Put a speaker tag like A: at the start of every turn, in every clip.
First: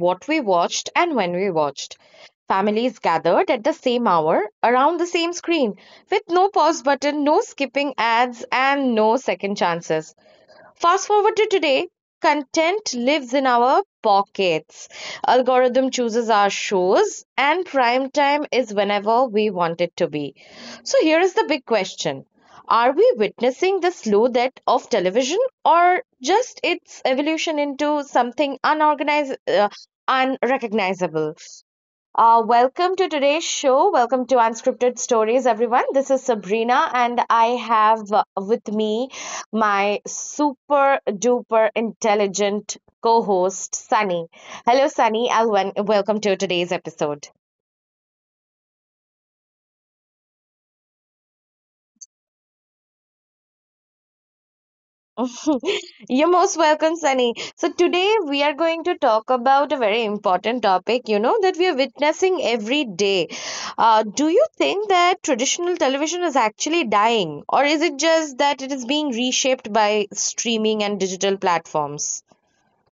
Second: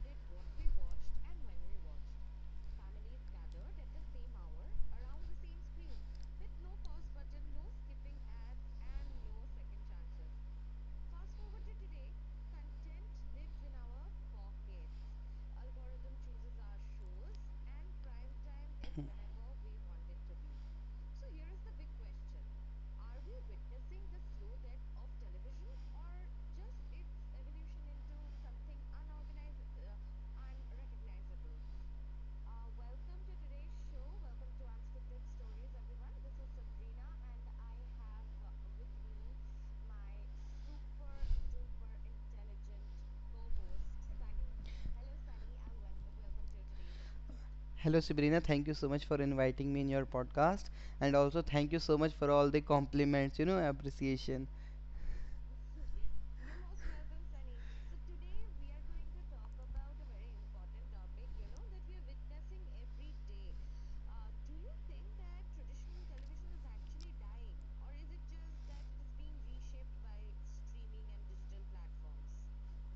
A: what we watched and when we watched. Families gathered at the same hour around the same screen with no pause button, no skipping ads, and no second chances. Fast forward to today, content lives in our pockets. Algorithm chooses our shows, and prime time is whenever we want it to be. So here is the big question. Are we witnessing the slow death of television or just its evolution into something unorganized, unrecognizable? Welcome to today's show. Welcome to Unscripted Stories, everyone. This is Sabrina, and I have with me my super duper intelligent co host, Sunny. Hello, Sunny. Welcome to today's episode.
B: Hello, Sabrina. Thank you so much for inviting me in your podcast, and also thank you so much for all the compliments, appreciation.
A: You're most welcome, Sunny. So, today we are going to talk about a very important topic, you know, that we are witnessing every day. Do you think that traditional television is actually dying, or is it just that it is being reshaped by streaming and digital platforms?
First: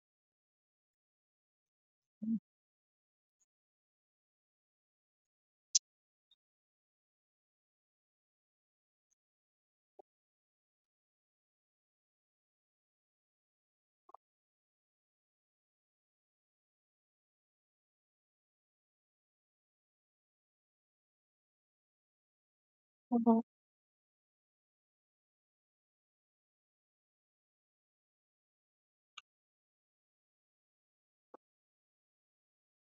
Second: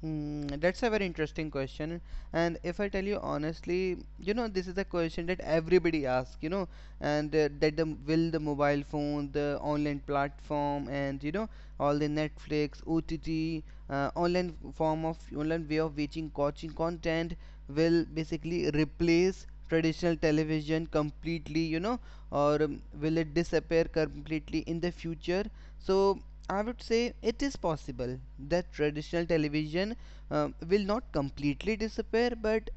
B: That's a very interesting question. And if I tell you honestly, this is a question that everybody asks, and will the mobile phone, the online platform, and all the Netflix, OTT, online way of watching coaching content will basically replace traditional television completely, or will it
A: Mhm.
B: disappear completely in the future? So I would say it is possible that traditional television will not completely disappear, but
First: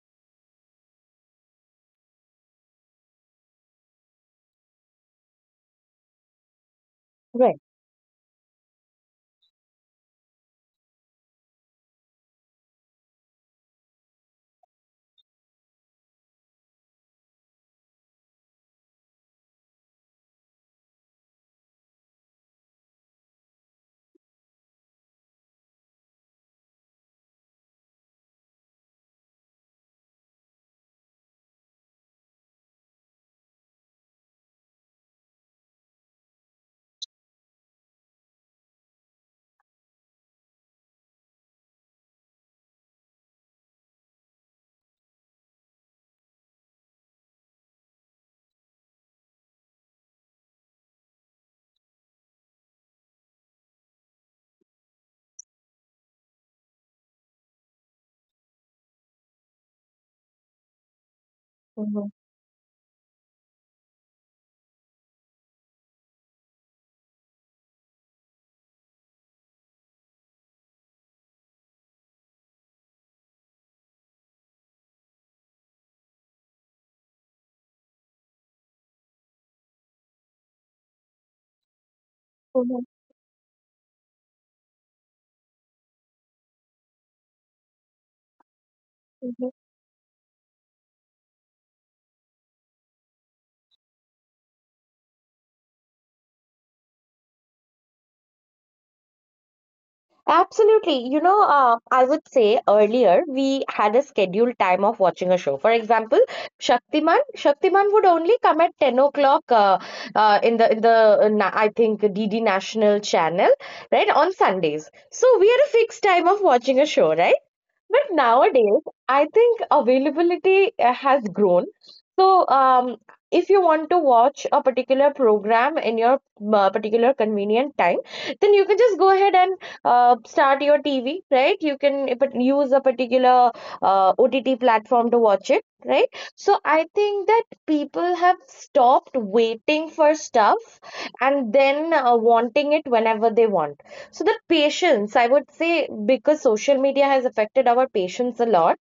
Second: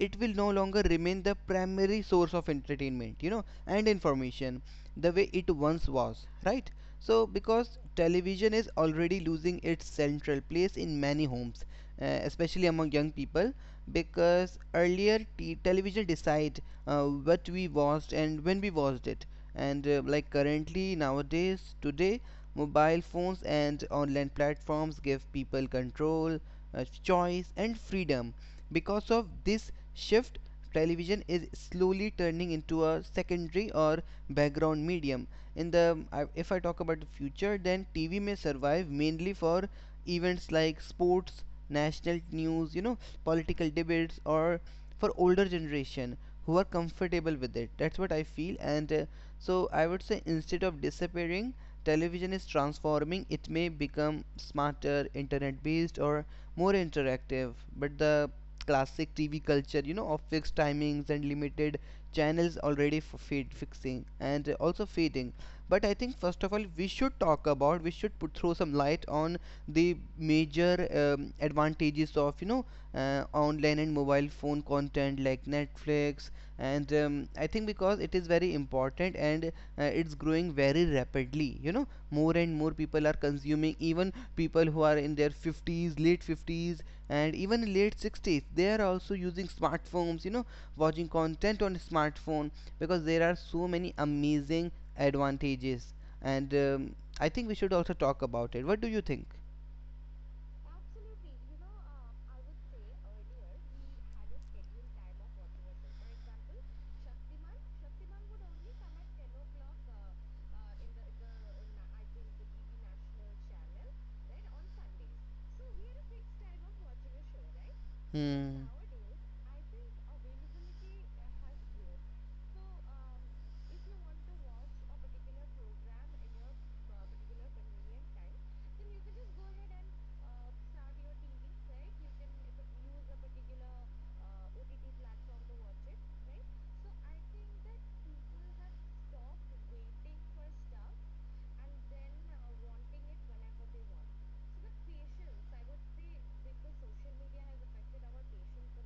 B: it will no longer remain the primary source of entertainment, and information the way it once was, right? So,
A: Right.
B: because television is already losing its central place in many homes, especially among young people, because earlier television decide what we watched and when we watched it, and like currently nowadays today mobile phones and online platforms give people control, choice, and freedom. Because of this shift, television is slowly turning into a secondary or background medium. In the if I talk about the future, then TV may survive mainly for events like sports, national news, political debates, or for older generation who are comfortable with it. That's what I feel, and so I would say, instead of disappearing, television is transforming. It may become smarter, internet based, or more interactive, but the classic TV culture, of fixed timings and limited
A: Mhm.
B: channels, already fade fixing and also fading. But I think first of all we should put throw some light on the major advantages of online and mobile phone content like Netflix. And I think, because it is very important and it's growing very rapidly, more and more
A: Mhm.
B: people are consuming, even people who are in their 50s, late 50s, and even late 60s, they are also using
A: Mhm.
B: smartphones, watching content on smartphone, because there are so many amazing advantages. And I think we should also talk about it. What do you think?
A: Absolutely. You know, I would say earlier we had a scheduled time of watching a show. For example, Shaktiman. Shaktiman would only come at 10 o'clock in the I think DD National channel, right, on Sundays. So we had a fixed time of watching a show, right? But
B: Hmm.
A: nowadays, I think availability has grown. So, if you want to watch a particular program in your particular convenient time, then you can just go ahead and start your TV, right? You can use a particular OTT platform to watch it, right? So, I think that people have stopped waiting for stuff and then wanting it whenever they want. So the patience, I would say, because social media has affected our patience a lot,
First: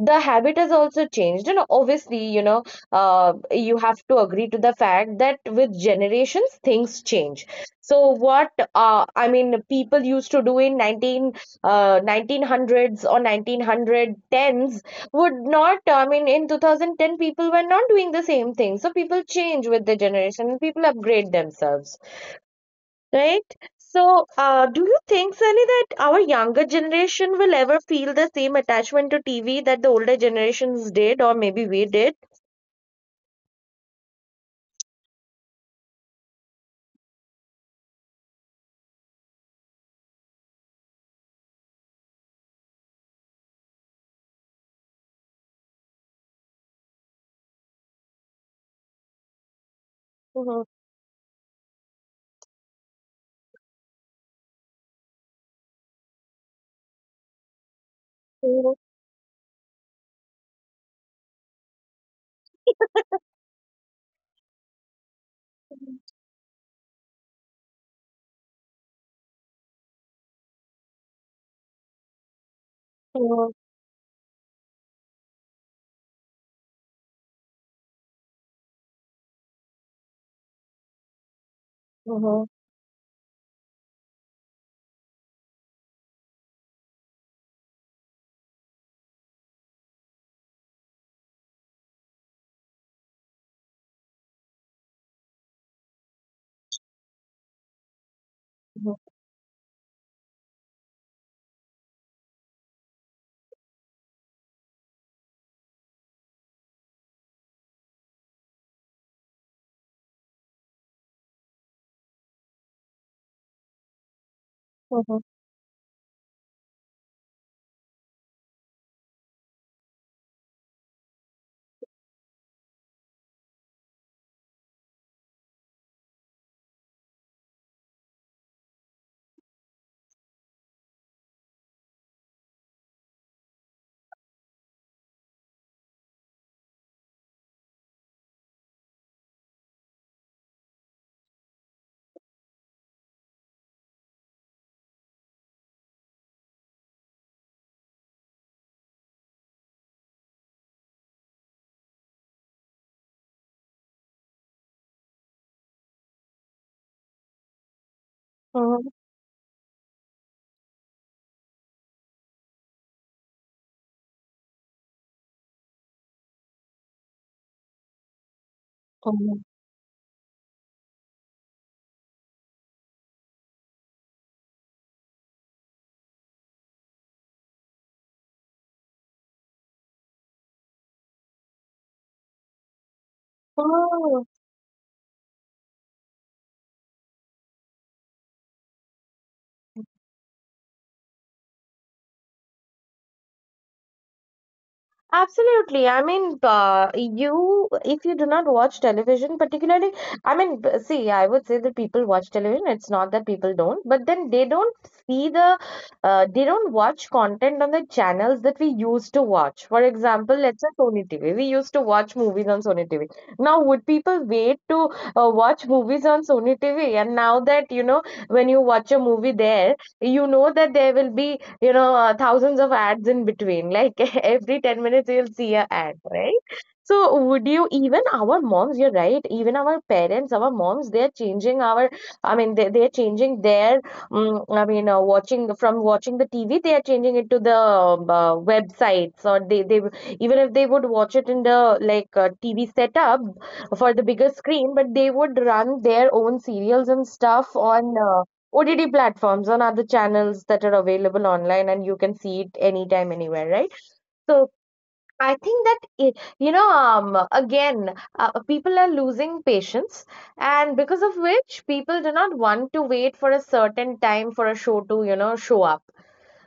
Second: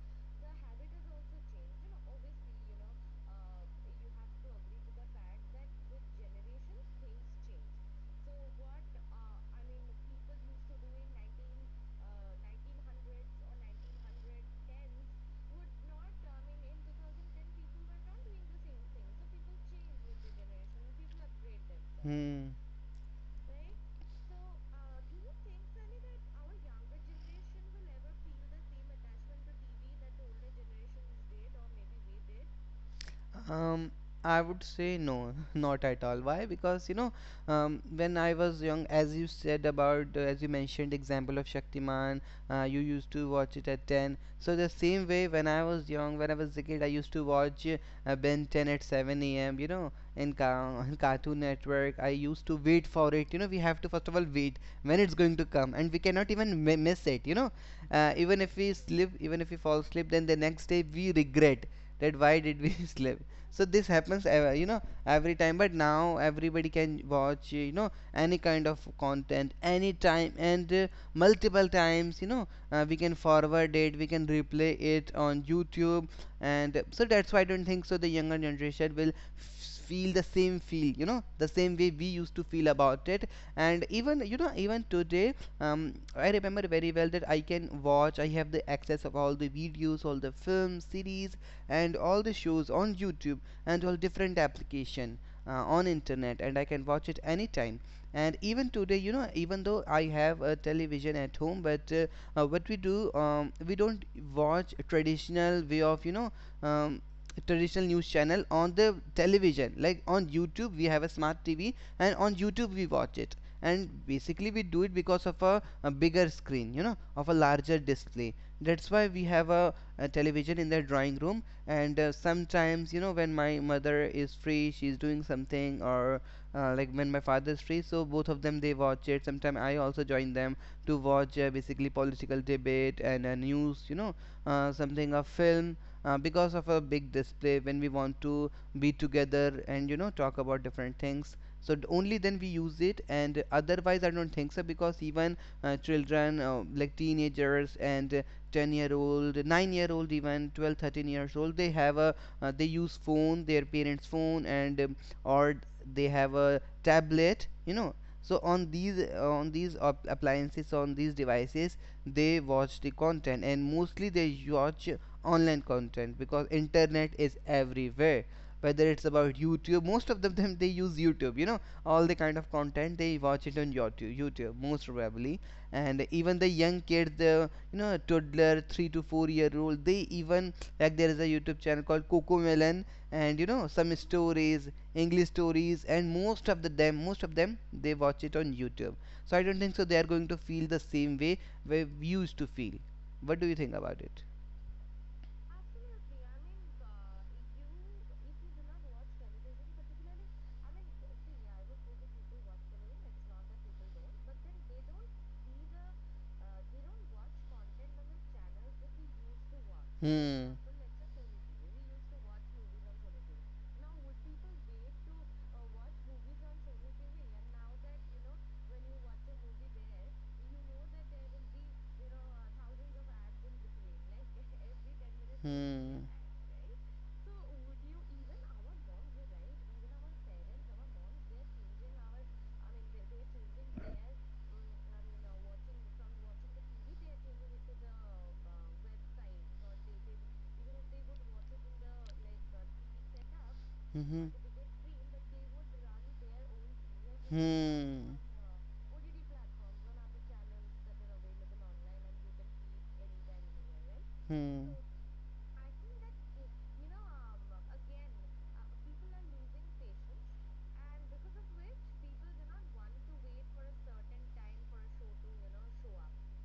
A: the habit has also changed. And obviously, you know, you have to agree to the fact that with generations, things change. So what people used to do in
B: uh,
A: 1900s or 1910s would not, I mean, in 2010, people were not doing the same thing. So people change with the generation and people upgrade themselves.
B: Hmm.
A: Right? So, do you think, Sunny, that our younger generation will ever feel the same attachment to TV that the older generations did, or maybe we did?
B: Um, I would say no, not at all. Why? Because when I was young, as you mentioned, example of Shaktiman, you used to watch it at 10. So the same way, when I was a kid, I used to watch Ben 10 at 7 a.m. You know, in
A: Mhm,
B: Cartoon Network, I used to wait for it. You know, we have to first of all wait when it's going to come, and we cannot even miss it. You know, even if we
A: mhm,
B: sleep, even if we fall asleep, then the next day we regret that why did we sleep. So this happens every time, but now everybody can watch, any kind of content anytime, and multiple times. We can
A: mhm,
B: forward it, we can replay it on YouTube. And so that's why I don't think so the younger generation will feel the same way we used to feel about it. And even you know even today, I remember very well that I can watch I have the access of all the videos, all the films, series, and all the shows on YouTube, and to different application on internet, and I can watch it anytime. And even
A: mhm,
B: today, even though I have a television at home, but what we do, we don't watch a traditional way of um, traditional news channel on the television. Like on YouTube, we have a smart TV, and on YouTube we watch it. And basically we do it
A: mhm,
B: because of a bigger screen, of a larger display. That's why we have a television in the drawing room, and sometimes, when my mother is free, she's doing something, or like when my father is free, so both of them, they watch it. Sometimes I also join them to watch basically political debate and news, something, a film, because of a big display, when we want to be together and talk about different things. So only then we use it, and otherwise I don't think so, because even children, like teenagers and 10-year old, 9-year old, even 12, 13 years old, they have a they use phone, their parents phone, and or they have a tablet, so
A: mhm,
B: on these appliances on these devices they watch the content. And mostly they watch online content because internet is everywhere, whether it's about
A: mhm,
B: YouTube. Most of them they use YouTube, all the kind of content, they watch it on YouTube. Most probably. And even the young kids, toddler, 3 to 4 year old, they even, like, there is a YouTube channel called Coco Melon, and some
A: mhm.
B: stories, English stories, and most of them, they watch it on YouTube. So I don't think so they are going to feel the same way we used to feel. What do you think about it?
A: Absolutely. I mean, if you do not watch television, particularly, I mean, see, I would say that people watch television. It's not that people don't, but then they don't see they don't watch content on the channels that we used to watch. For example,
B: Hmm.
A: let's say Sony TV. We used to watch movies on Sony TV. Now, would people wait to watch movies on Sony TV? And now that, you know, when you watch a movie there, you know that there will be thousands of ads in between. Like every 10 minutes, you'll see a ad,
B: Hmm.
A: right? So, would you even our moms, you're right, even our parents, our moms, they're changing their, I mean, watching from watching the TV, they are changing it to the websites, or even if they would watch it in the like TV setup for the bigger
B: हम
A: screen, but they would run their own serials and stuff on
B: हम
A: OTT platforms on other channels that are available online and you can see it anytime, anywhere, right? So
B: हम
A: I think that, people are losing patience, and because of which people do not want to wait for a certain time for a show to, you know, show up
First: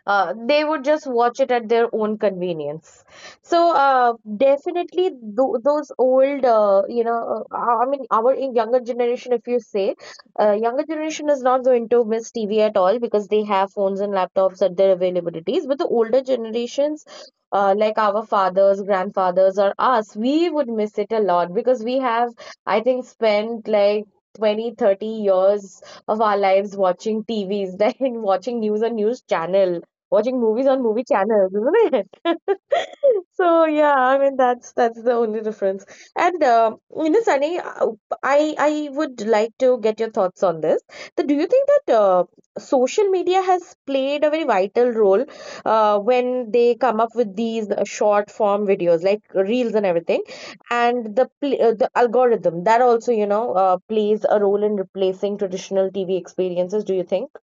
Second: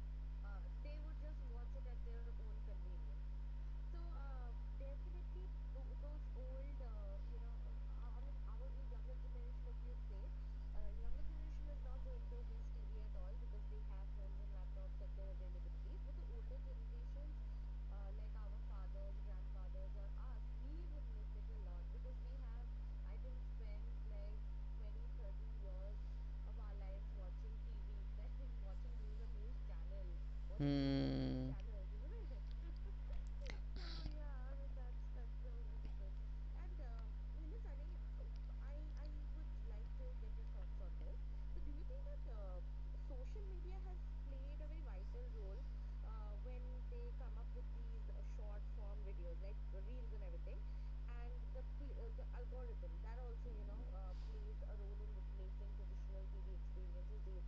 A: they would just watch it at their own convenience. So definitely th- those old, you know, I mean, our in- younger generation, if you say, younger generation is not going to miss TV at all because they have phones and laptops at their availabilities. But the older generations, like our fathers, grandfathers, or us, we would miss it a lot because we have, I think, spent like 20, 30 years of our lives watching TVs, then watching news on news channel watching movies on movie channels,
B: हम
A: isn't it? So yeah, I mean that's the only difference. And you know, Sunny, I would like to get your thoughts on this. That do you think that social media has played a very vital role when they come up with these short form videos like reels and everything, and the algorithm that also you know plays a role in replacing traditional TV experiences. Do you think?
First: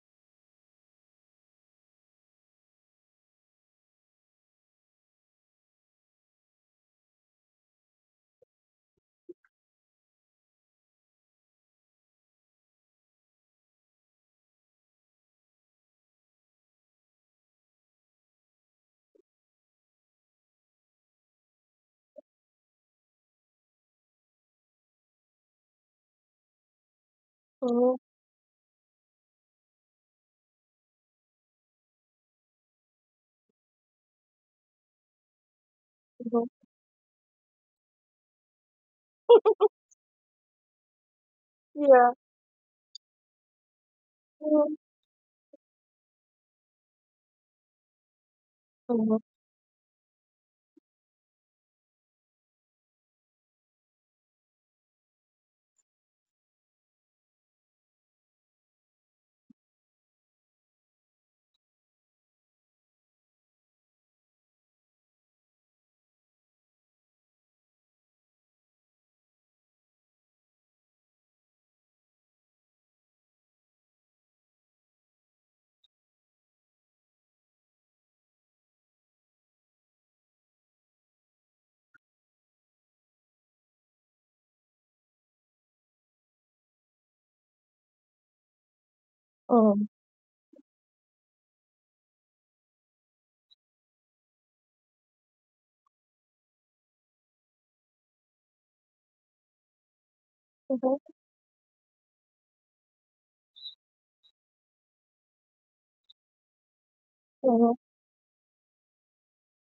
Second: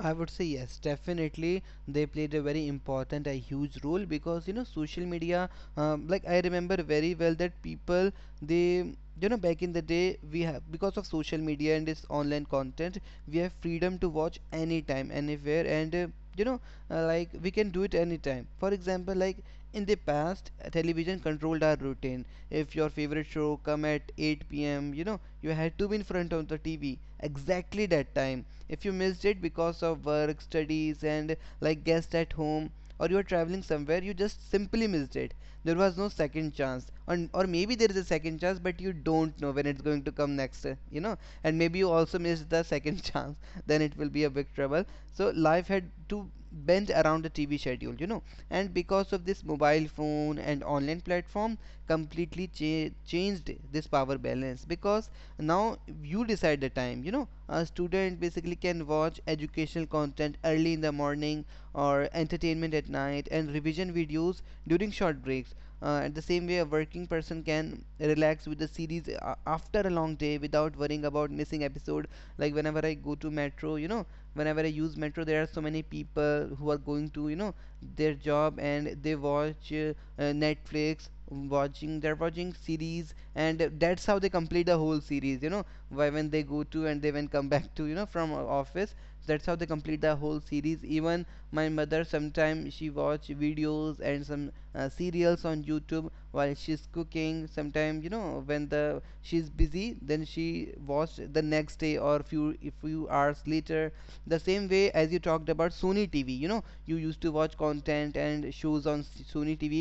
B: I would say yes, definitely. They played a very important, a huge role, because social media. Like I remember very well that people they you know back in the day, we have because of social media and this online content, we have freedom to watch anytime, anywhere, and you know like we can do it anytime. For example, like in the past, television controlled our routine. If your favorite show come at 8 p.m., you had to be in front of the TV exactly
A: Mhm,
B: that time. If you missed it because of work, studies, and like guests at home, or you're traveling somewhere, you just simply missed it. There was no
A: mhm.
B: second chance, or maybe there is a second chance, but you don't know when it's going to come next. And maybe you
A: Yeah.
B: also missed the second chance, then it will be a big
A: Mhm,
B: trouble. So life had to bend around the TV schedule, and because
A: mhm,
B: of this, mobile phone and online platform completely changed this power balance. Because now you decide the time. A student basically can watch educational content early in the morning, or entertainment at night, and revision videos during short breaks. And the same way, a working person can relax with the series after a long day without worrying about missing episode. Like whenever I go to metro you know whenever I use metro, there are so many people who are going to their job, and they watch Netflix. Watching They're watching series, and that's how they complete the whole series. Why, when they go to and they when come back to, from office, that's how they
A: mhm.
B: complete the whole series. Even my mother sometimes she watch videos and some serials on YouTube while she's cooking sometimes. When the she's busy, then she watch the next day, or few a few hours later. The same way as you talked about Sony TV, you used to watch
A: Mhm,
B: content and shows on Sony TV.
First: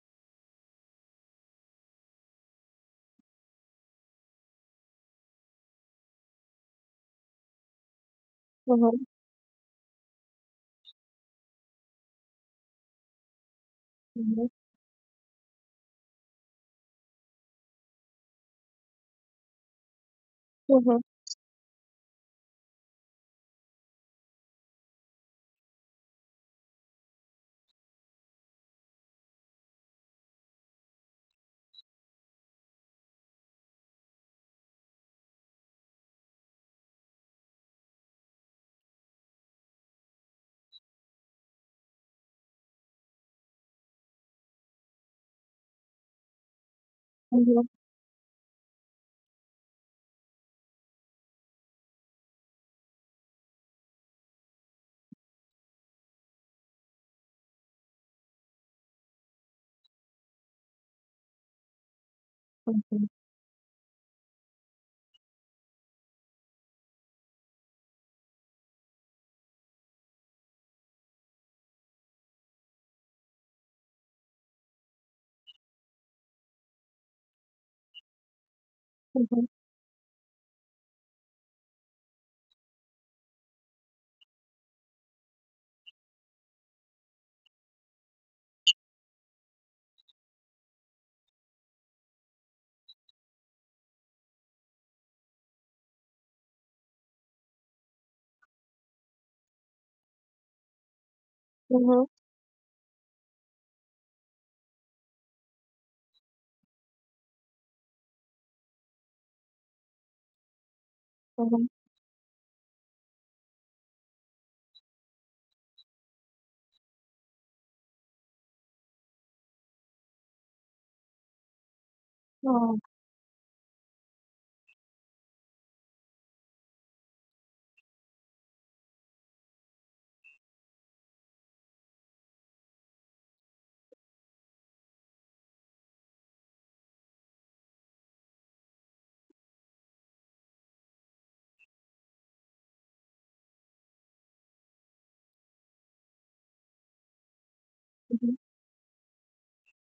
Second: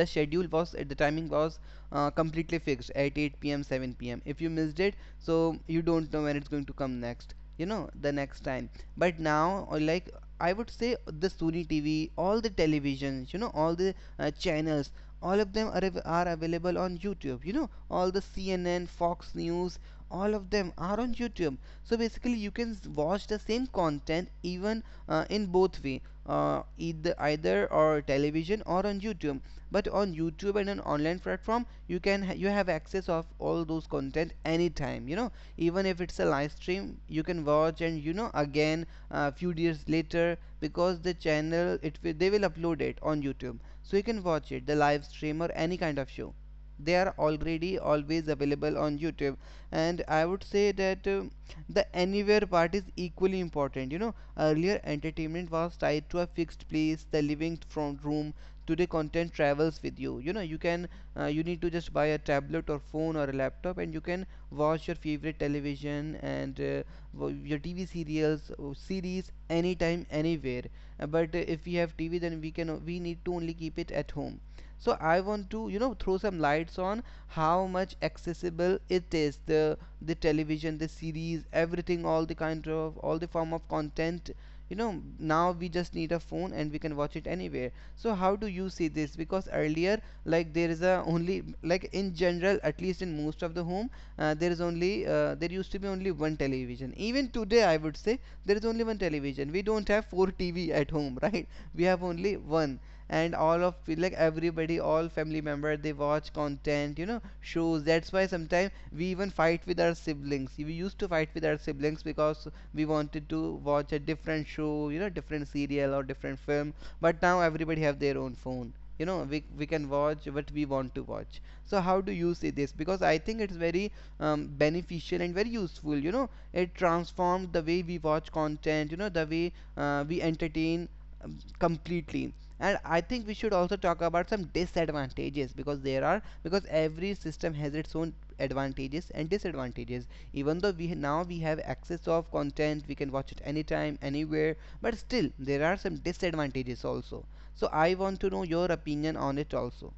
B: The timing was completely fixed at 8 p.m., 7 p.m. If you missed it, so you don't know when it's going to come next, the next time.
A: mhm,
B: But now, like, I would say the Sony TV, all the televisions, all the
A: mhm,
B: channels, all of them are available on YouTube. All the CNN, Fox News, all of them are
A: mhm,
B: on YouTube. So basically you can watch the same content, even in both way, either or television or on YouTube. But on YouTube and an online platform, you have access of all those content anytime. Even if it's a live stream, you can watch, and again a few days later, because the channel it will they will upload it on YouTube, so you can watch it, the live stream or any kind of show. They are
A: mhm,
B: already always available on YouTube. And I would say that the anywhere part is equally important. Earlier entertainment was tied to a fixed place, the living front room. Today content travels with you. You know You can, you need to just buy a tablet or
A: mhm,
B: phone or a laptop, and you can Watch your favorite television and your TV serials or series anytime anywhere. But If we have TV, then we need to only keep it at home. So I want to, throw some lights on how much accessible it
A: mhm,
B: is,
A: mhm,
B: the television, the series, everything, all the kind of, all the form of content, you know now we just need a phone and we can watch it anywhere. So how do you see this? Because earlier, like, there is a, only, like, in general, at least in most of the home, there used to be only one television. Even today, I would say there is only one television. We don't have four TV at home, right?
A: mhm,
B: We have
A: mhm,
B: only one, and all of, like, everybody, all family member, they watch content, shows. That's why sometimes we even fight with our siblings we used to fight with our siblings because we wanted to watch a different show, different serial or different film. But now everybody have their own phone. You know, we can watch what we want to watch. So how do you see this?
A: mhm,
B: Because I think it's very beneficial and very useful. You know, it transforms the way we watch content, you know, the way we entertain completely. And I think we should also talk about some disadvantages, because there are, because every system has its own advantages and disadvantages. Even though we now we have access of content, we can watch it anytime anywhere, but still there are some disadvantages also. So I want to
A: mhm.
B: know your opinion on it also.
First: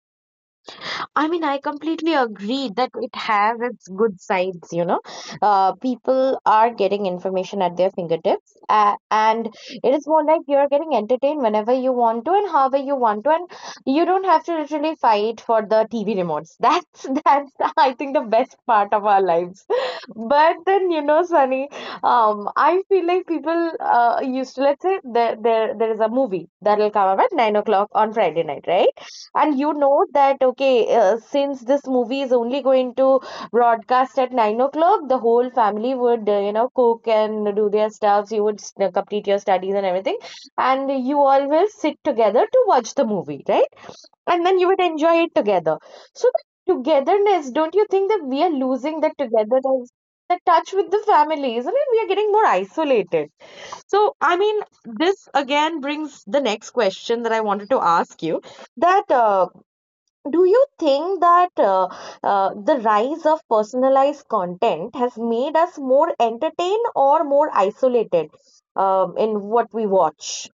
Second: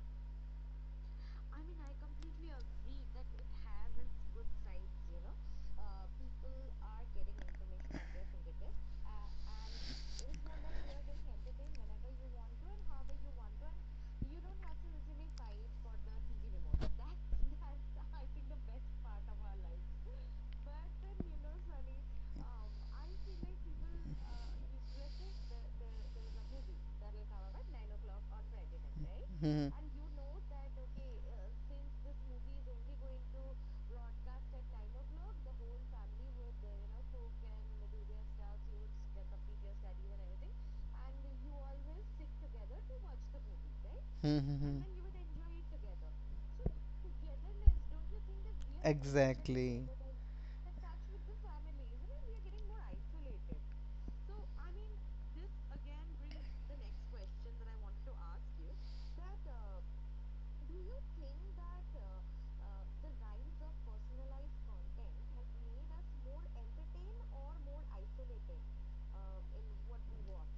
A: I mean, I completely agree that it has its good sides, you know. People are getting information at their fingertips, and it is more like you're getting entertained whenever you want to and however you want to, and you don't have to literally fight for the TV remotes. That's that's I think the best part of our lives. But then you know, Sunny, I feel like people used to let's say there is a movie that'll come up at 9 o'clock on Friday night, right?
B: Mhm.
A: And you
B: Mhm.
A: know that, okay, since this movie is only going to broadcast at 9 o'clock, the whole family would, you know, cook and do their stuffs. Complete your studies and everything. And you all will sit together to watch the movie, right?
B: Hmm.
A: And then you
B: Hmm.
A: would enjoy it together. So the togetherness, don't you think that we are losing the
B: Exactly.
A: togetherness, the touch with the family, isn't it? We are getting more isolated. So, I mean, this again brings the next question that I wanted to ask you that do you think that the rise of personalized content has made us more entertained or more isolated in what we watch?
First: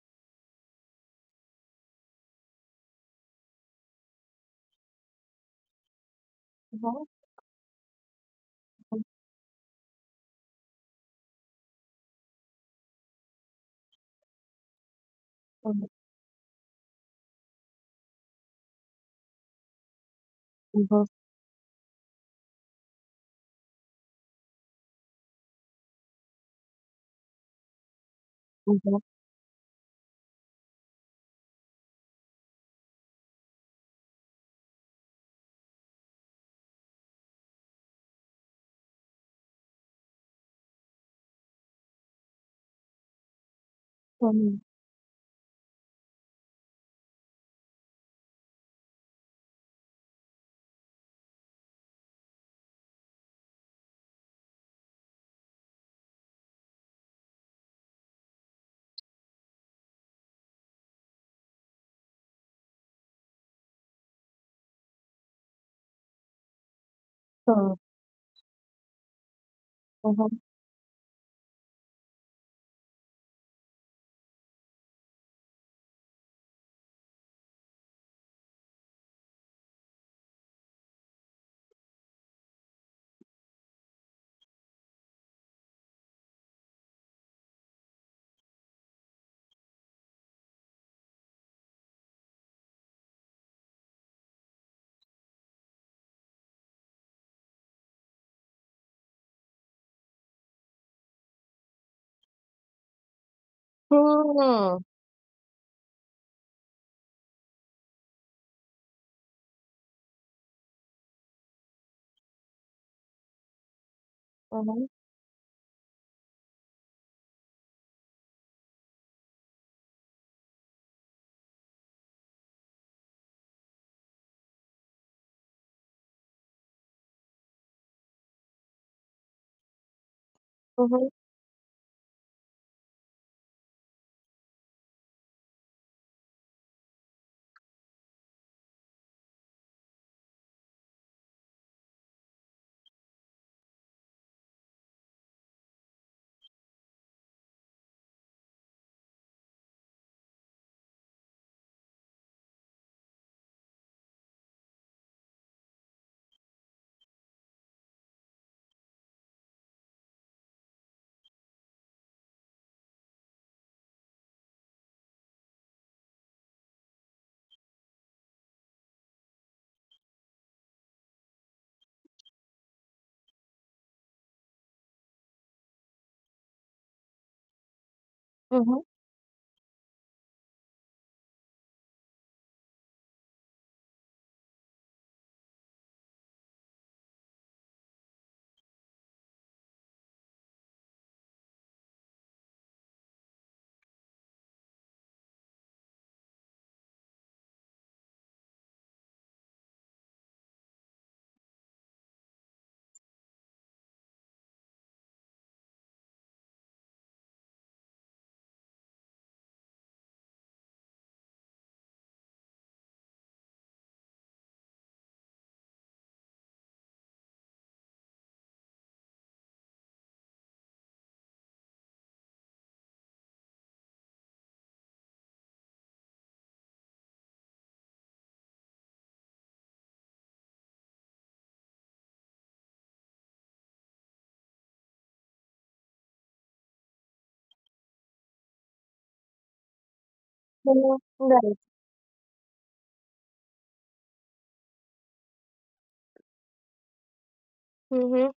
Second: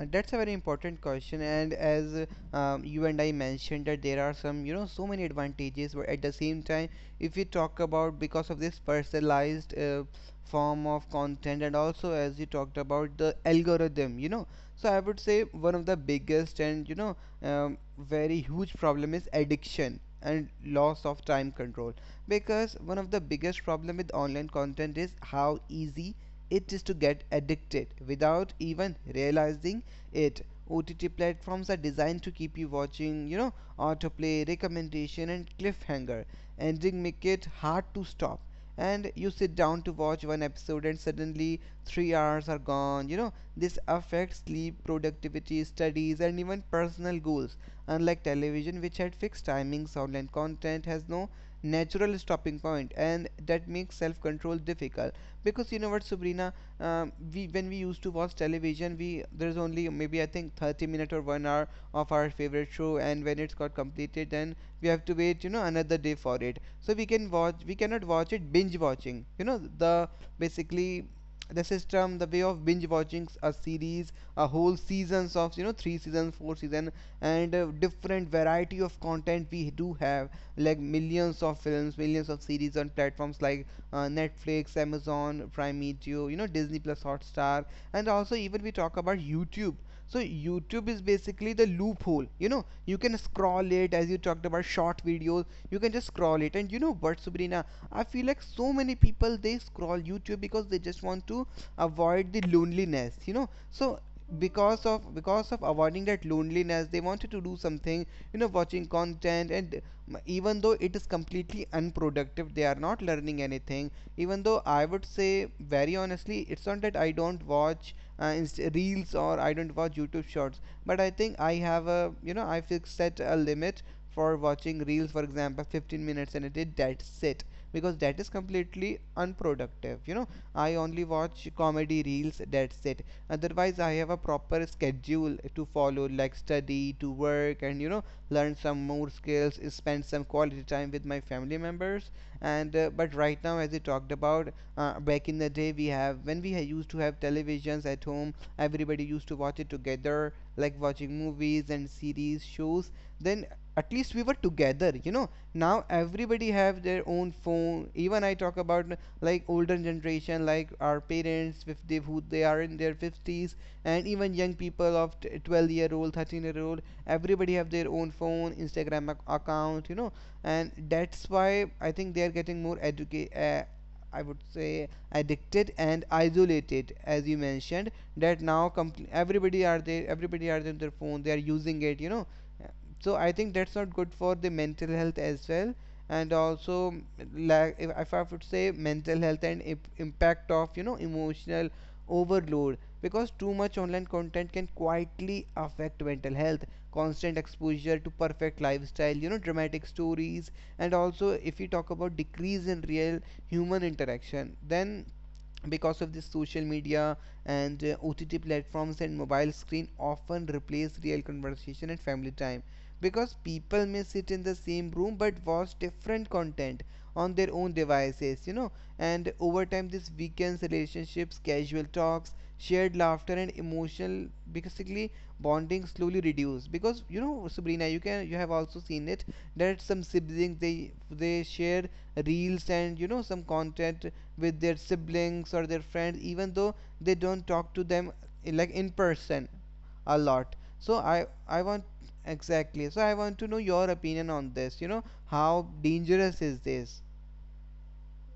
B: That's a very important question, and as you and I mentioned, that there are some, you know, so many advantages. But at the same time,
A: Hmm.
B: if you talk about, because of this personalized form of content, and also as you talked about the algorithm, you know, so I would say one of the biggest, and you know, very huge problem is addiction and loss
A: Mhm.
B: of time control. Because one of the biggest problem with online content is how easy it is to get addicted without even
A: Right.
B: realizing it. OTT platforms are designed to keep you watching, you know, autoplay, recommendation, and cliffhanger ending make it hard to stop. And you sit down to watch one episode, and suddenly 3 hours are gone. You know, this affects sleep, productivity, studies, and even personal goals. Unlike television, which had fixed timings, online content has no natural stopping point, and that makes self control difficult. Because you know what, Sabrina, we when we used to watch television, we there's only maybe I think 30 minute or 1 hour of our favorite show, and when it's got completed, then we have to wait, you know, another day for it, so we can watch, we cannot watch it binge watching. You know, the basically, the system, the way of binge watching a series, a whole seasons of, you know, three seasons, four season, and different variety of content we do have, like millions of films, millions of series on platforms like Netflix, Amazon Prime Video, you know, Disney Plus Hotstar, and also even we talk about YouTube. So YouTube is basically the loophole. You know, you can scroll it, as you talked about, short videos. You can just scroll it, and you know what, Sabrina? I feel like so many people, they scroll YouTube because they just want to avoid the loneliness. You know, so because of avoiding that loneliness, they wanted to do something, you know, watching content. And even though it is completely unproductive, they are not learning anything. Even though, I would say, very honestly, it's not that I don't watch reels, or I don't watch YouTube shorts. But I think I have, a you know, I fixed, set a limit for watching reels, for example, 15 minutes and a day, that's it. Because that is completely unproductive, you know. I only watch comedy reels, that's it. Otherwise I have a proper schedule to follow, like study to work, and you know, learn some more skills, spend some quality time with my family members. And but right now, as we talked about, back in the day, we have, used to have televisions at home, everybody used to watch it together, like watching movies and series, shows. Then at least we were together, you know. Now everybody have their own phone. Even I talk about, like older generation, like our parents, if they, who they are in their fifties, and even young people of, 12-year old, 13-year old, everybody have their own phone, Instagram account, you know. And that's why I think they are getting more educated, I would say addicted and isolated, as you mentioned, that now,
A: Mhm.
B: everybody are there, everybody are in their phone, they are using it, you know. Uh, so I think that's not good for the mental health as well. And also like, if I would say mental health and impact of, you know, emotional overload, because too much online content can quietly affect mental health, constant exposure to perfect lifestyle, you know, dramatic stories. And also if you talk about decrease in real human interaction, then because of this social media and OTT platforms and mobile screen often replace real conversation and family time, because people may sit in the same room but watch different content on their own devices, you know. And over time this weakens relationships, casual talks, shared laughter, and emotional, basically, bonding slowly reduce. Because you know, Sabrina, you can, you have also seen it, that some siblings, they share reels and, you know, some content with their siblings or their friends, even though they don't talk to them, like, in person a lot. So I want Exactly, so I want to know your opinion on this. You know, how dangerous is this?
A: Right.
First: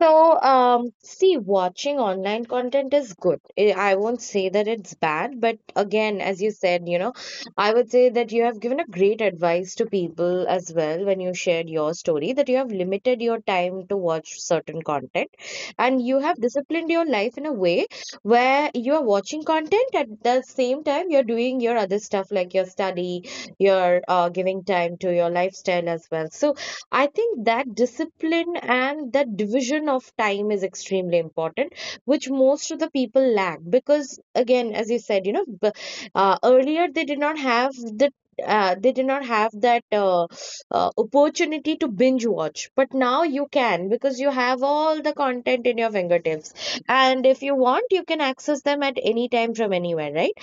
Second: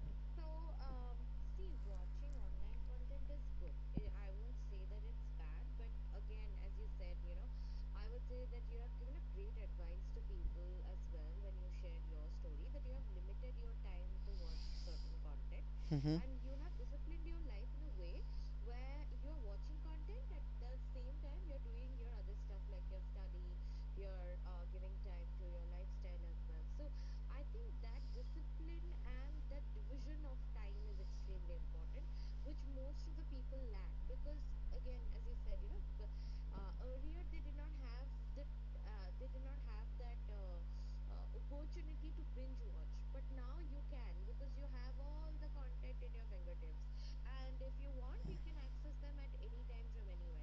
A: So, see, watching online content is good. I won't say that it's bad, but again, as you said, you know, I would say that you have given a great advice to people as well when you shared your story that you have limited your time to watch certain content and
B: Hmm.
A: you have disciplined your life in a way where you are watching content at the same time you're doing your other stuff like your study, you're giving time to your lifestyle as well. So, I think that discipline and that division of time is extremely important, which most of the people lack because, again, as you said, you know, earlier they did not have they did not have that opportunity to binge watch but now you can because you have all the content in your fingertips and if you want you can access them at any time from anywhere, right?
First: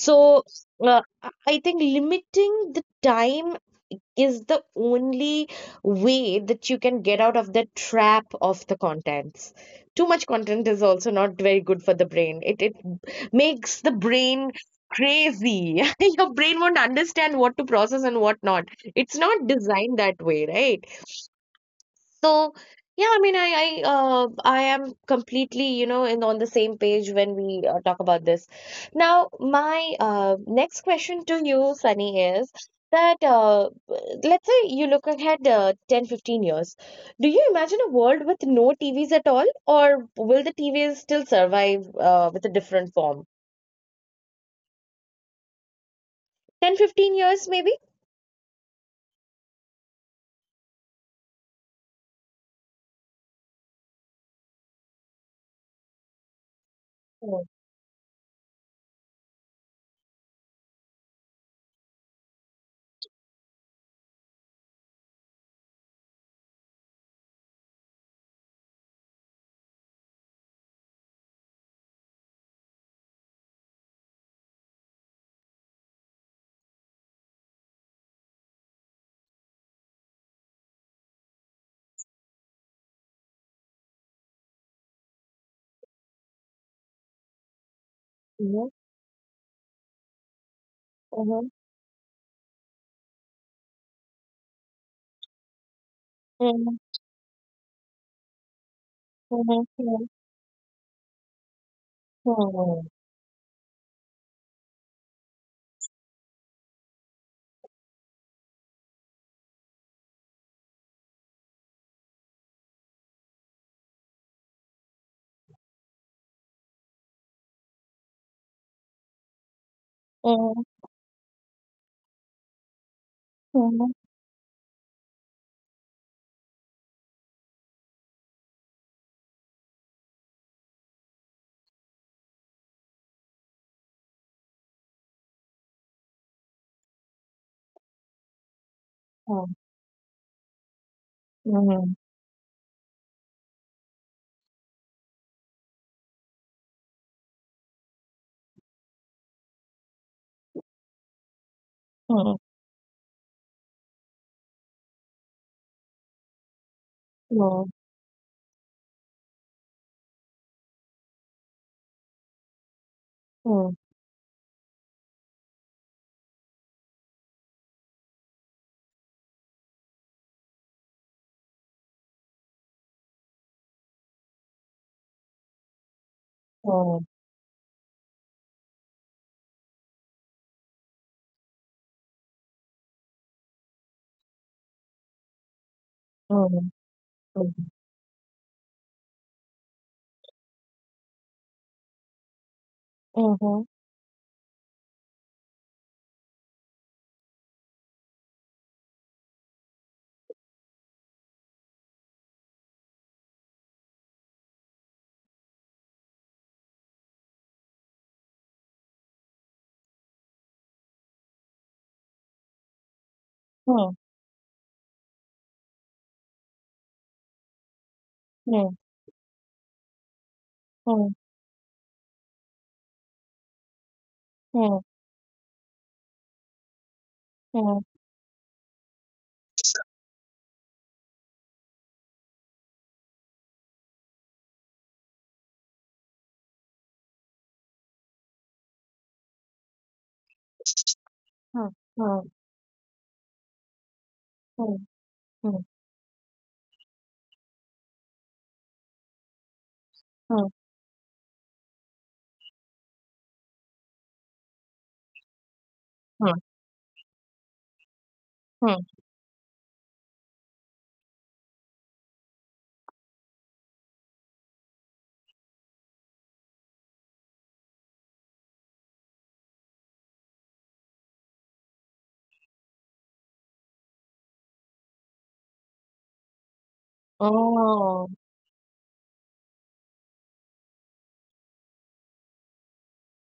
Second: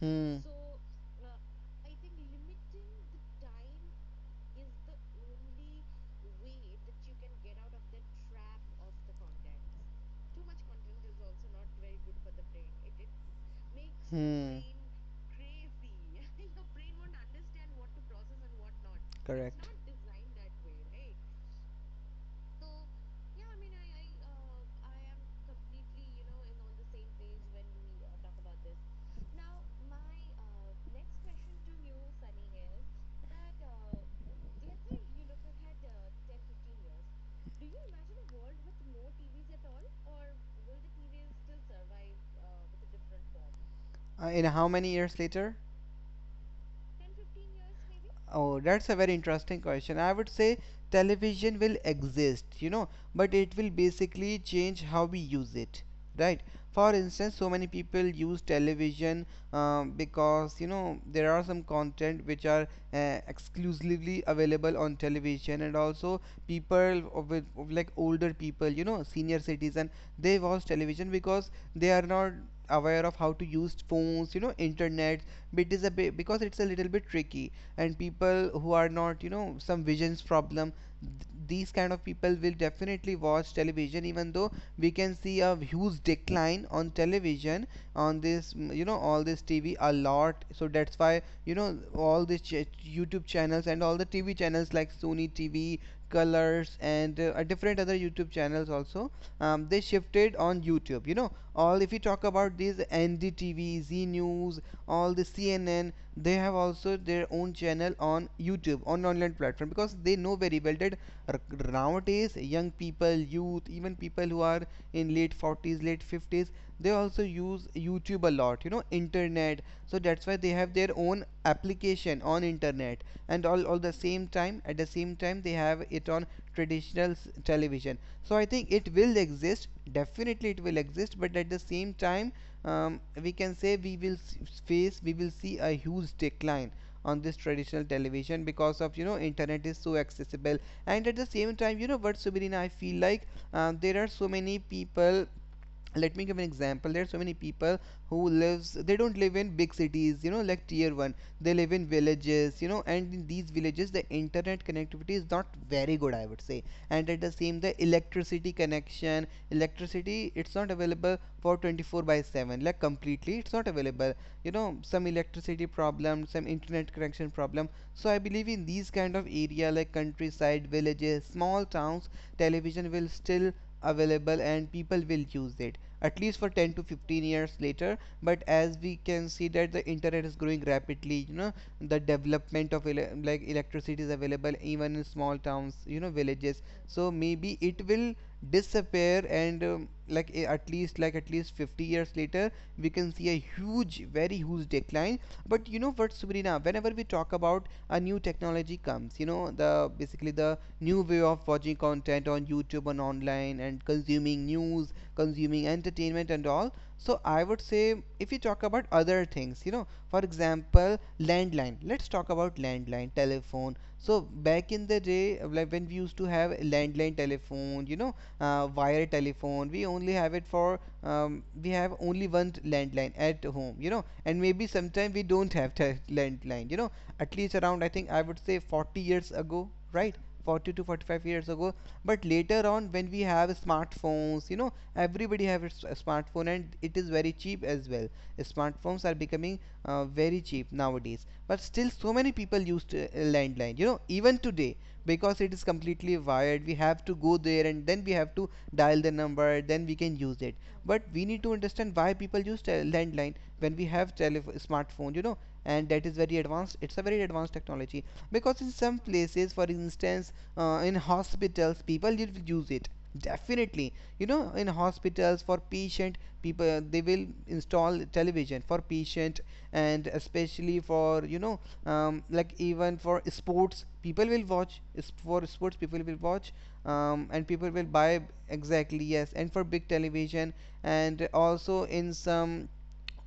B: Hmm.
A: uh, I think limiting the time is the only way that you can get out of the trap of the contents. Too much content is also not very good for the brain. It makes the brain
B: Hmm.
A: crazy. Your brain won't understand what to process and what not. It's not
B: Correct.
A: designed that way, right? So yeah, I mean, I am completely you know in on the same page when we talk about this. Now, my next question to you, Sunny, is that let's say you look ahead 10, 15 years. Do you imagine a world with no TVs at all, or will the TVs still survive with a different form?
B: And how many years later?
A: 10, 15 years, maybe?
B: Oh, that's a very interesting question. I would say television will exist, you know, but it will basically change how we use it, right? For instance,
A: Mm,
B: so many people use television because, you know, there are some content which are exclusively available on television, and also people of with of like older people, you know, senior citizen, they watch television because they are not aware of how to use phones, you know, internet. But it is a bit, because it's a little bit tricky, and people who are not, you know, some visions problem, these kind of people will definitely watch television. Even though we can see a huge decline on television, on this,
A: mhm,
B: you know, all this TV a lot, so that's why,
A: mhm,
B: you know, all the YouTube channels and all the TV channels, like Sony TV, Colors,
A: mhm,
B: and different other YouTube channels also, they
A: mhm,
B: shifted on YouTube. You know, all, if you talk about these
A: mhm,
B: NDTV, Z News, all the CNN, they have also their own channel on YouTube, on online platform, because they know very well that nowadays young people, youth, even people who are in late 40s, late 50s, they also use YouTube a lot, you know, internet. So that's why they
A: mhm, mhm,
B: have their own application on internet, and all the
A: mhm,
B: same time at the same time they have it on traditional television. So I think it will exist, definitely it will exist, but at the same time, we can say we will face we will see a huge decline on this traditional television, because, of you know, internet is so accessible. And at the same
A: mhm,
B: time, you know
A: mhm,
B: what, Subirina, I feel like there are so many people, let me give an example, there are so many people who lives, they don't live in big cities, you know, like tier 1, they live in
A: mhm.
B: villages, you know. And in these villages the internet connectivity is not very good, I would say. And at the same,
A: Mm,
B: the electricity connection, electricity, it's not available for 24 by 7, like completely it's not
A: mm,
B: available. You know, some electricity problem, some internet connection problem. So I believe in these kind of area, like countryside, villages, small towns, television will still available and people will use it, at least for 10 to
A: mm,
B: 15 years later. But as we can see that the internet is growing rapidly, you know, the development of like electricity is available even in small towns, you know, villages,
A: mm,
B: so maybe
A: mm.
B: it will disappear. And at least 50 years later we can see a
A: Mhm.
B: huge, very huge decline. But you know what, Sabrina, whenever we talk about, a new technology comes, the basically the new way of watching content on YouTube and online and consuming news, consuming entertainment and all. So I would say if you talk about other things, for example, landline. Let's talk about landline telephone. So back in the day, like when we used to have landline telephone,
A: Mm,
B: wire telephone, we only have it for
A: mm,
B: we have only one landline at home, and maybe
A: mm,
B: sometime we don't have landline, at least
A: mm,
B: around, I
A: mm,
B: think I would say 40 years ago, right? 40 to 45 years ago. But later on when we have smartphones, everybody have a smartphone, and it is very cheap as well. Smartphones are becoming very cheap nowadays, but
A: mm,
B: still so many
A: mm,
B: people use to, landline, even today,
A: mm,
B: because it is
A: mm,
B: completely wired. We have to go there and then we have to dial the number, then we can use
A: mm,
B: it. But we need to understand why people use landline when we have smartphone, and that is very
A: mm,
B: advanced. It's a very advanced technology, because in
A: mm.
B: some places, for instance, in hospitals people will use it. Definitely. In hospitals, for patient people they will install television for patient, and especially for, like even for sports people will watch, and people will
A: Oh,
B: buy, exactly yes, and for big television, and also in some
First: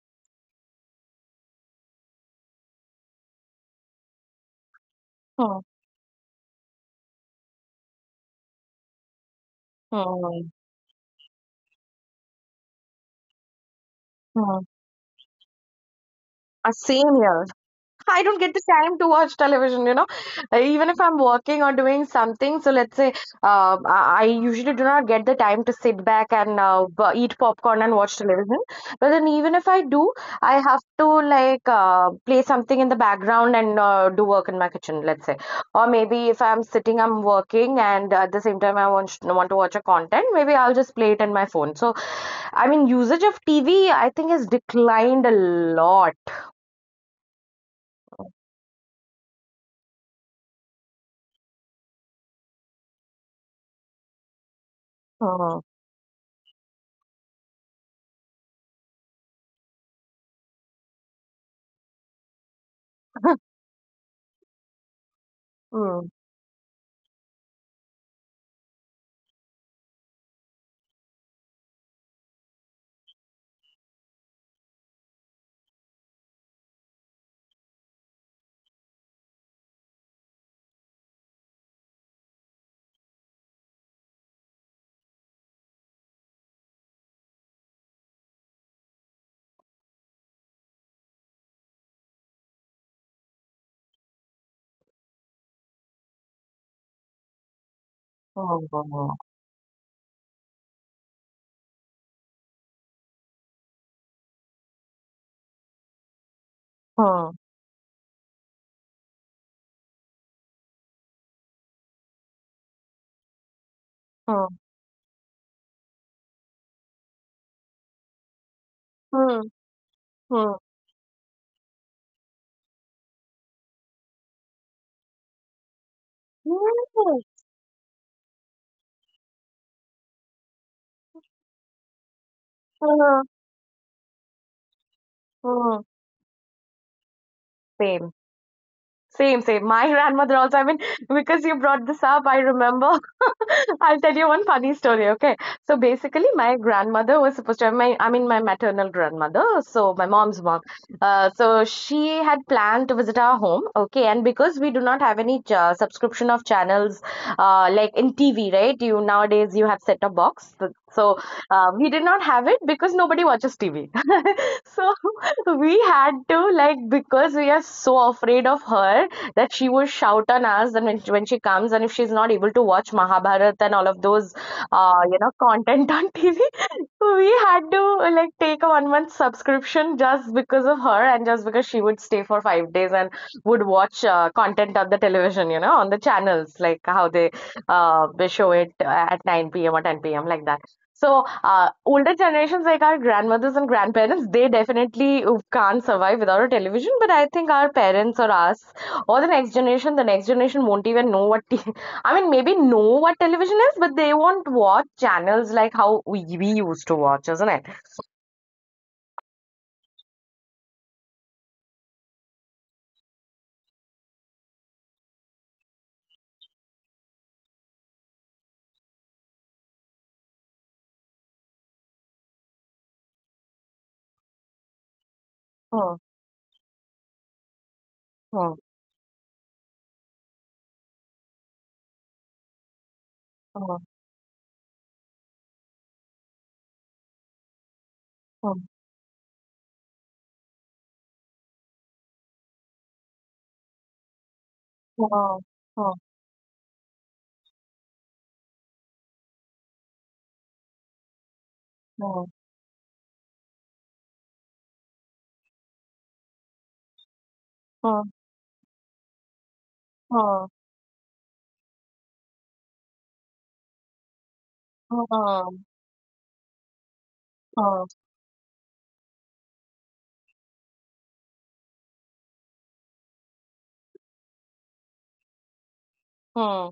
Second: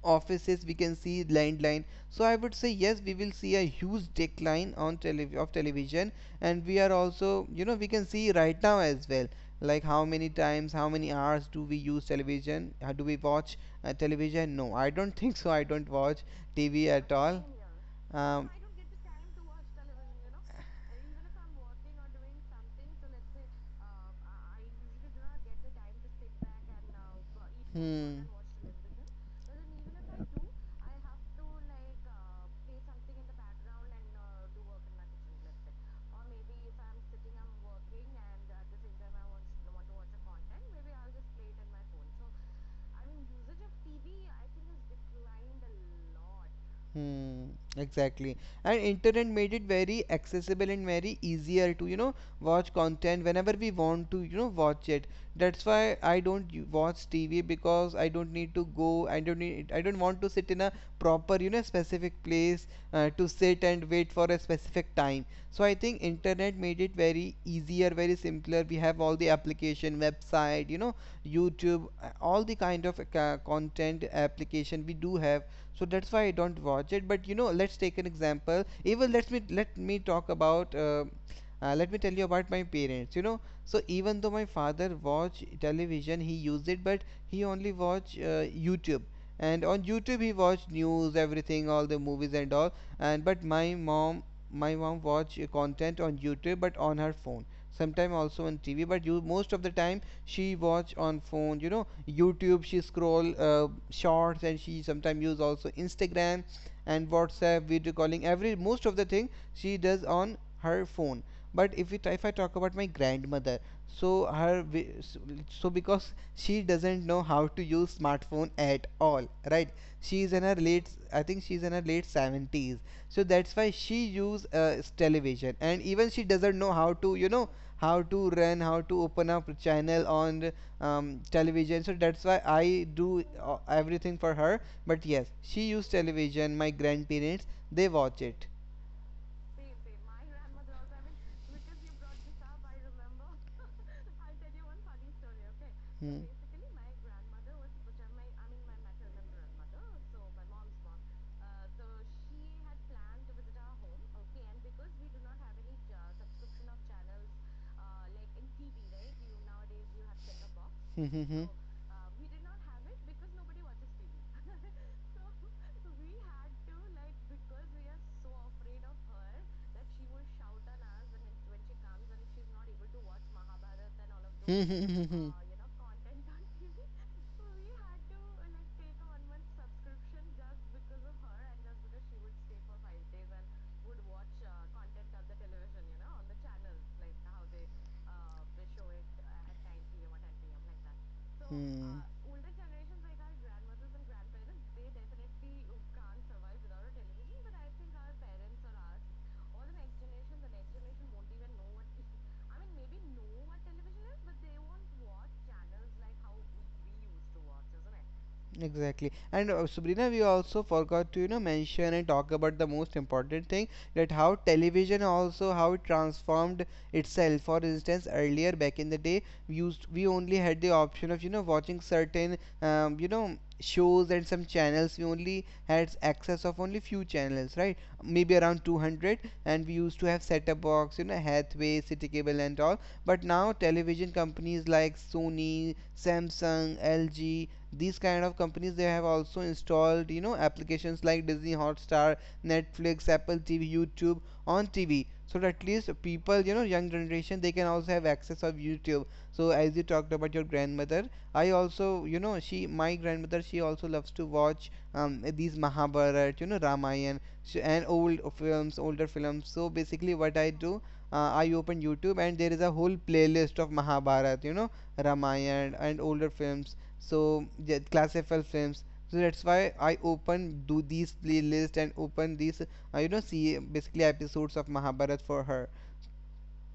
B: offices we can see landline. So I would say, yes, we will see a huge decline on of
A: mm,
B: television. And we are also, we can see right now as well, like
A: mm,
B: how many hours do we use television. Do we watch television?
A: mm.
B: No, I don't think so. I don't watch
A: A
B: TV at all.
A: senior. I don't
B: um,
A: get the time to watch television, you know. Even if I'm working or doing something, so let's say I usually do not get the time to sit back and eat popcorn and watch
B: hmm.
A: television. But then even if I do, I have to like play something in the background and do work in my kitchen, let's say. Or maybe if I'm sitting, I'm working, and at the same time I want to watch a content, maybe I'll just play it in my phone. So I mean, usage of TV, I think, has declined a lot.
B: Hmm, exactly. And internet made it very accessible and very easier to, watch content whenever we want to, watch it. That's
A: Mhm.
B: why I don't watch TV, because I don't need to go. I don't need. I don't want to sit in a proper, specific place to sit and wait for a specific time. So I think internet made it very easier, very simpler. We have all the application, website, YouTube, all the kind of content application we do have, so that's why I don't watch it. But let's take an example. Even let me talk about. Let me tell you about my parents. So even though my father watch television, he used it, but he only watch YouTube. And on YouTube, he watched news, everything, all the movies and all. And but my mom, My mom watch content on YouTube, but on her phone. Sometime also on
A: Oh,
B: TV, but
A: oh,
B: you most of the time she watch on phone, YouTube, she scroll shorts, and she sometimes use also Instagram and
A: oh,
B: WhatsApp video calling. Every most of the thing she does on her phone. But if I talk about my grandmother, so
A: oh, oh,
B: her, because she doesn't know how to use smartphone at all, right? she's in her
A: oh,
B: late I think she's in her late 70s, so that's why she use television, and even she doesn't know how to,
A: oh,
B: how to run, how to open up a channel on, television. So that's why I
A: oh,
B: do everything for her. But yes, she
A: oh,
B: used television. My grandparents, they
A: same.
B: watch it.
A: Same, same. My grandmother also, I mean, because you brought this up, I remember. I'll tell you one funny story, okay? So
B: Hmm.
A: basically, my
B: Basically, my
A: grandmother was
B: grandmother
A: supposed to
B: was,
A: have my,
B: which I,
A: I
B: my,
A: mean, my
B: I mean my
A: maternal
B: maternal
A: grandmother,
B: grandmother,
A: so my
B: so
A: mom's
B: my
A: mom.
B: mom's mom.
A: So she had planned to visit our home, okay? And because we do not have any ch subscription of channels, like in TV, right? You Nowadays you have set a box. So
B: Mm-hmm.
A: we did not have it because nobody watches TV. So we had to, like, because we are so afraid of her that she will shout on us, and when she comes and if she's not able to watch Mahabharat and all of those you know
B: Mm-hmm.
A: content on TV, we had to, like, take a one month subscription just because of her, and just because she would stay for 5 days and would watch content on the television, you know, on the channels like how they show it at 9 p.m. or 10 p.m., like that. So, older generations like our grandmothers and grandparents, they definitely can't survive without a television. But I think our parents or us, or the next generation won't even know what. I mean, maybe know what television is, but they won't watch channels like how we used to watch, isn't it?
B: Exactly. And, Sabrina, we also forgot to, mention and talk about the most important thing, that how television also how it transformed itself. For instance, earlier back in the day, we only had the option of, watching certain, shows and some channels. We only had
A: Hmm,
B: access of only few channels, right? Maybe
A: hmm,
B: around 200, and we used to have set up box, Hathaway, City Cable, and all. But now
A: hmm,
B: television companies like Sony, Samsung, LG, these kind of
A: hmm,
B: companies, they have also installed, applications like Disney Hotstar, Netflix, Apple TV, YouTube on TV, so
A: hmm,
B: that at least people, young generation, they can also have access of YouTube. So as you talked about your grandmother, I also,
A: hmm,
B: she my grandmother, she also loves to watch, these Mahabharat, Ramayan, and
A: hmm,
B: older films. So basically what
A: hmm,
B: I do, I open YouTube, and there is a whole playlist of Mahabharat,
A: hmm, hmm,
B: Ramayana and older films. So yeah,
A: hmm,
B: classified films. So that's why I open do these playlist and open these, see basically episodes of Mahabharat for her.
A: hmm.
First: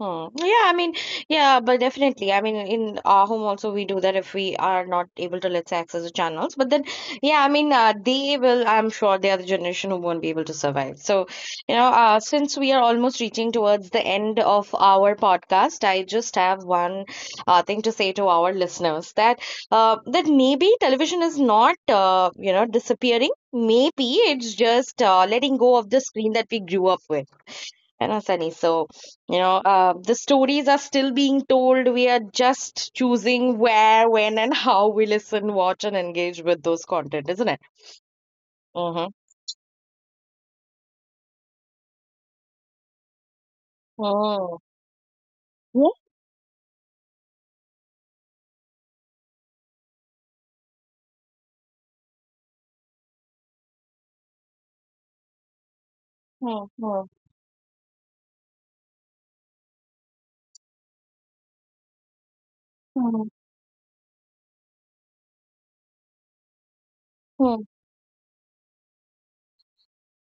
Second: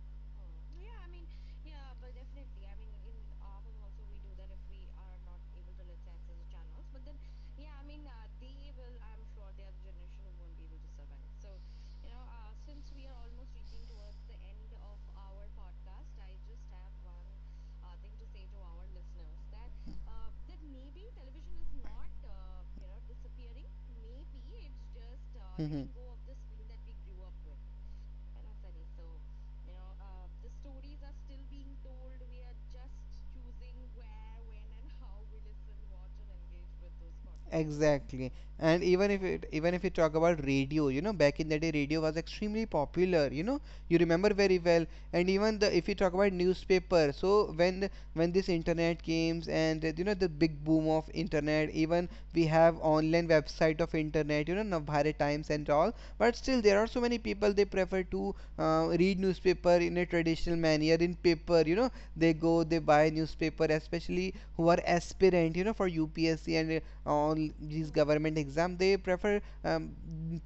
A: Hmm. Yeah, I mean, yeah, but definitely. I mean, in our home also we do that if we are not able to, let's say, access the channels. But then, yeah, I mean, they will. I'm sure they are the generation who won't be able to survive. So, you know, since we are almost reaching towards the end of our podcast, I just have one thing to say to our listeners, that that maybe television is not you know disappearing.
B: Maybe
A: Maybe it's
B: it's
A: just
B: just
A: letting go
B: Mhm.
A: of the
B: echo of
A: screen
B: the
A: that we
B: screen that
A: grew
B: we
A: up
B: grew
A: with,
B: up with.
A: you know, Sunny. So you know the stories are still being told. We are just choosing where, when, and how we listen, watch, and engage with those content, isn't it?
B: Exactly. And
A: Mm-hmm.
B: even, if it, even if we talk about radio, back in the day, radio was extremely popular. You remember
A: Mm.
B: very well. And even the
A: Yeah.
B: if you talk about newspaper, so when this internet came and, the big boom of internet, even we have online website of internet. Navbharat Times and all. But still,
A: Mm,
B: there are so
A: mm,
B: many people they prefer to, read newspaper in a traditional manner, in paper. You know, they go they buy
A: mm,
B: newspaper, especially who are aspirant. For UPSC, and, on
A: mm.
B: these government exam they prefer,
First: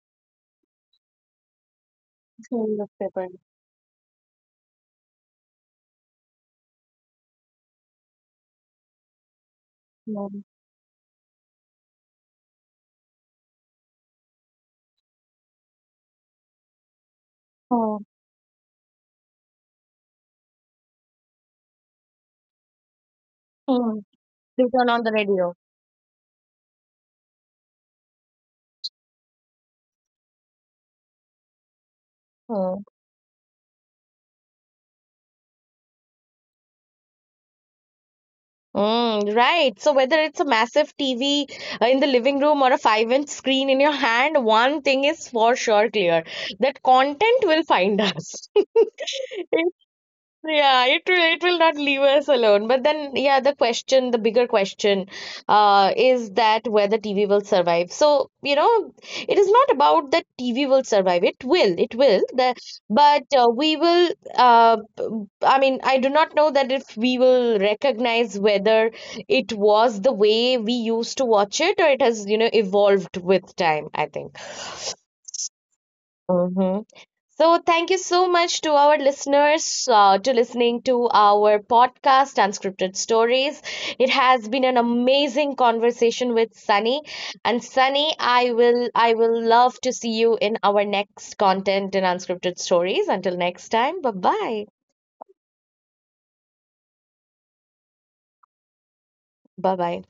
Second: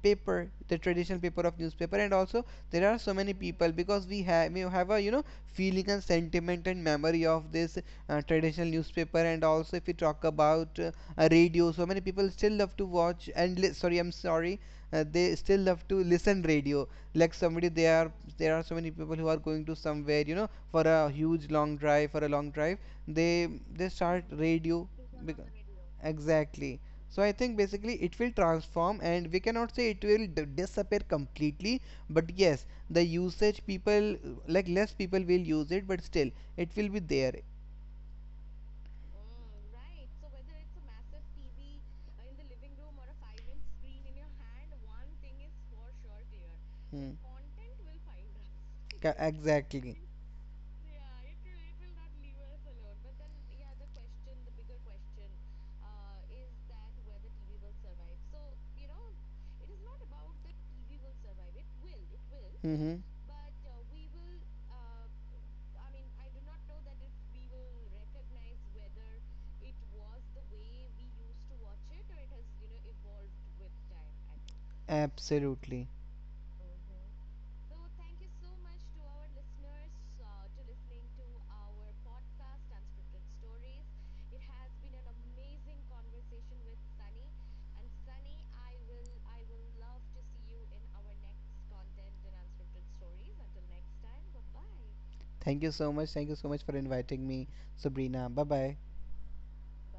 B: paper the traditional paper of newspaper. And also
A: Same
B: there are so
A: newspaper.
B: many people, because we have a, feeling and sentiment and memory of this, traditional newspaper. And also if we talk
A: Mm,
B: about, radio, so many people still love to watch, sorry, I'm sorry, they still love to listen radio, like somebody, they
A: mm,
B: are there are so many people who are going to somewhere, for a long drive, they
A: mm.
B: start
A: They turn
B: radio,
A: on the radio.
B: because. Exactly. So I think basically it will transform, and we cannot say it will disappear completely, but yes,
A: Mm.
B: the usage people, like less people will use it, but still it will be there.
A: Mm, right. So whether it's a massive TV in the living room or a 5-inch screen in your hand, one thing is for sure clear, that
B: Hmm.
A: content will find us.
B: Exactly.
A: Yeah, it will not leave us alone. But then, yeah, the question, the bigger question, is that whether TV will survive. So, you know, it is not about that TV will survive. It will, it will. The,
B: Mm-hmm.
A: but we will. I mean, I do not know that if we will recognize whether it was the way we used to watch it, or it has, you know, evolved with time, I think.
B: Absolutely.
A: Hmm. So thank you so much to our listeners, to listening to our podcast, Unscripted Stories. It has been an amazing conversation with Sunny, and Sunny, I will love to see you in our next content in Unscripted Stories. Until next time. Bye-bye.
B: Thank you so much. Thank you so much for inviting me, Sabrina. Bye bye.
A: Bye-bye.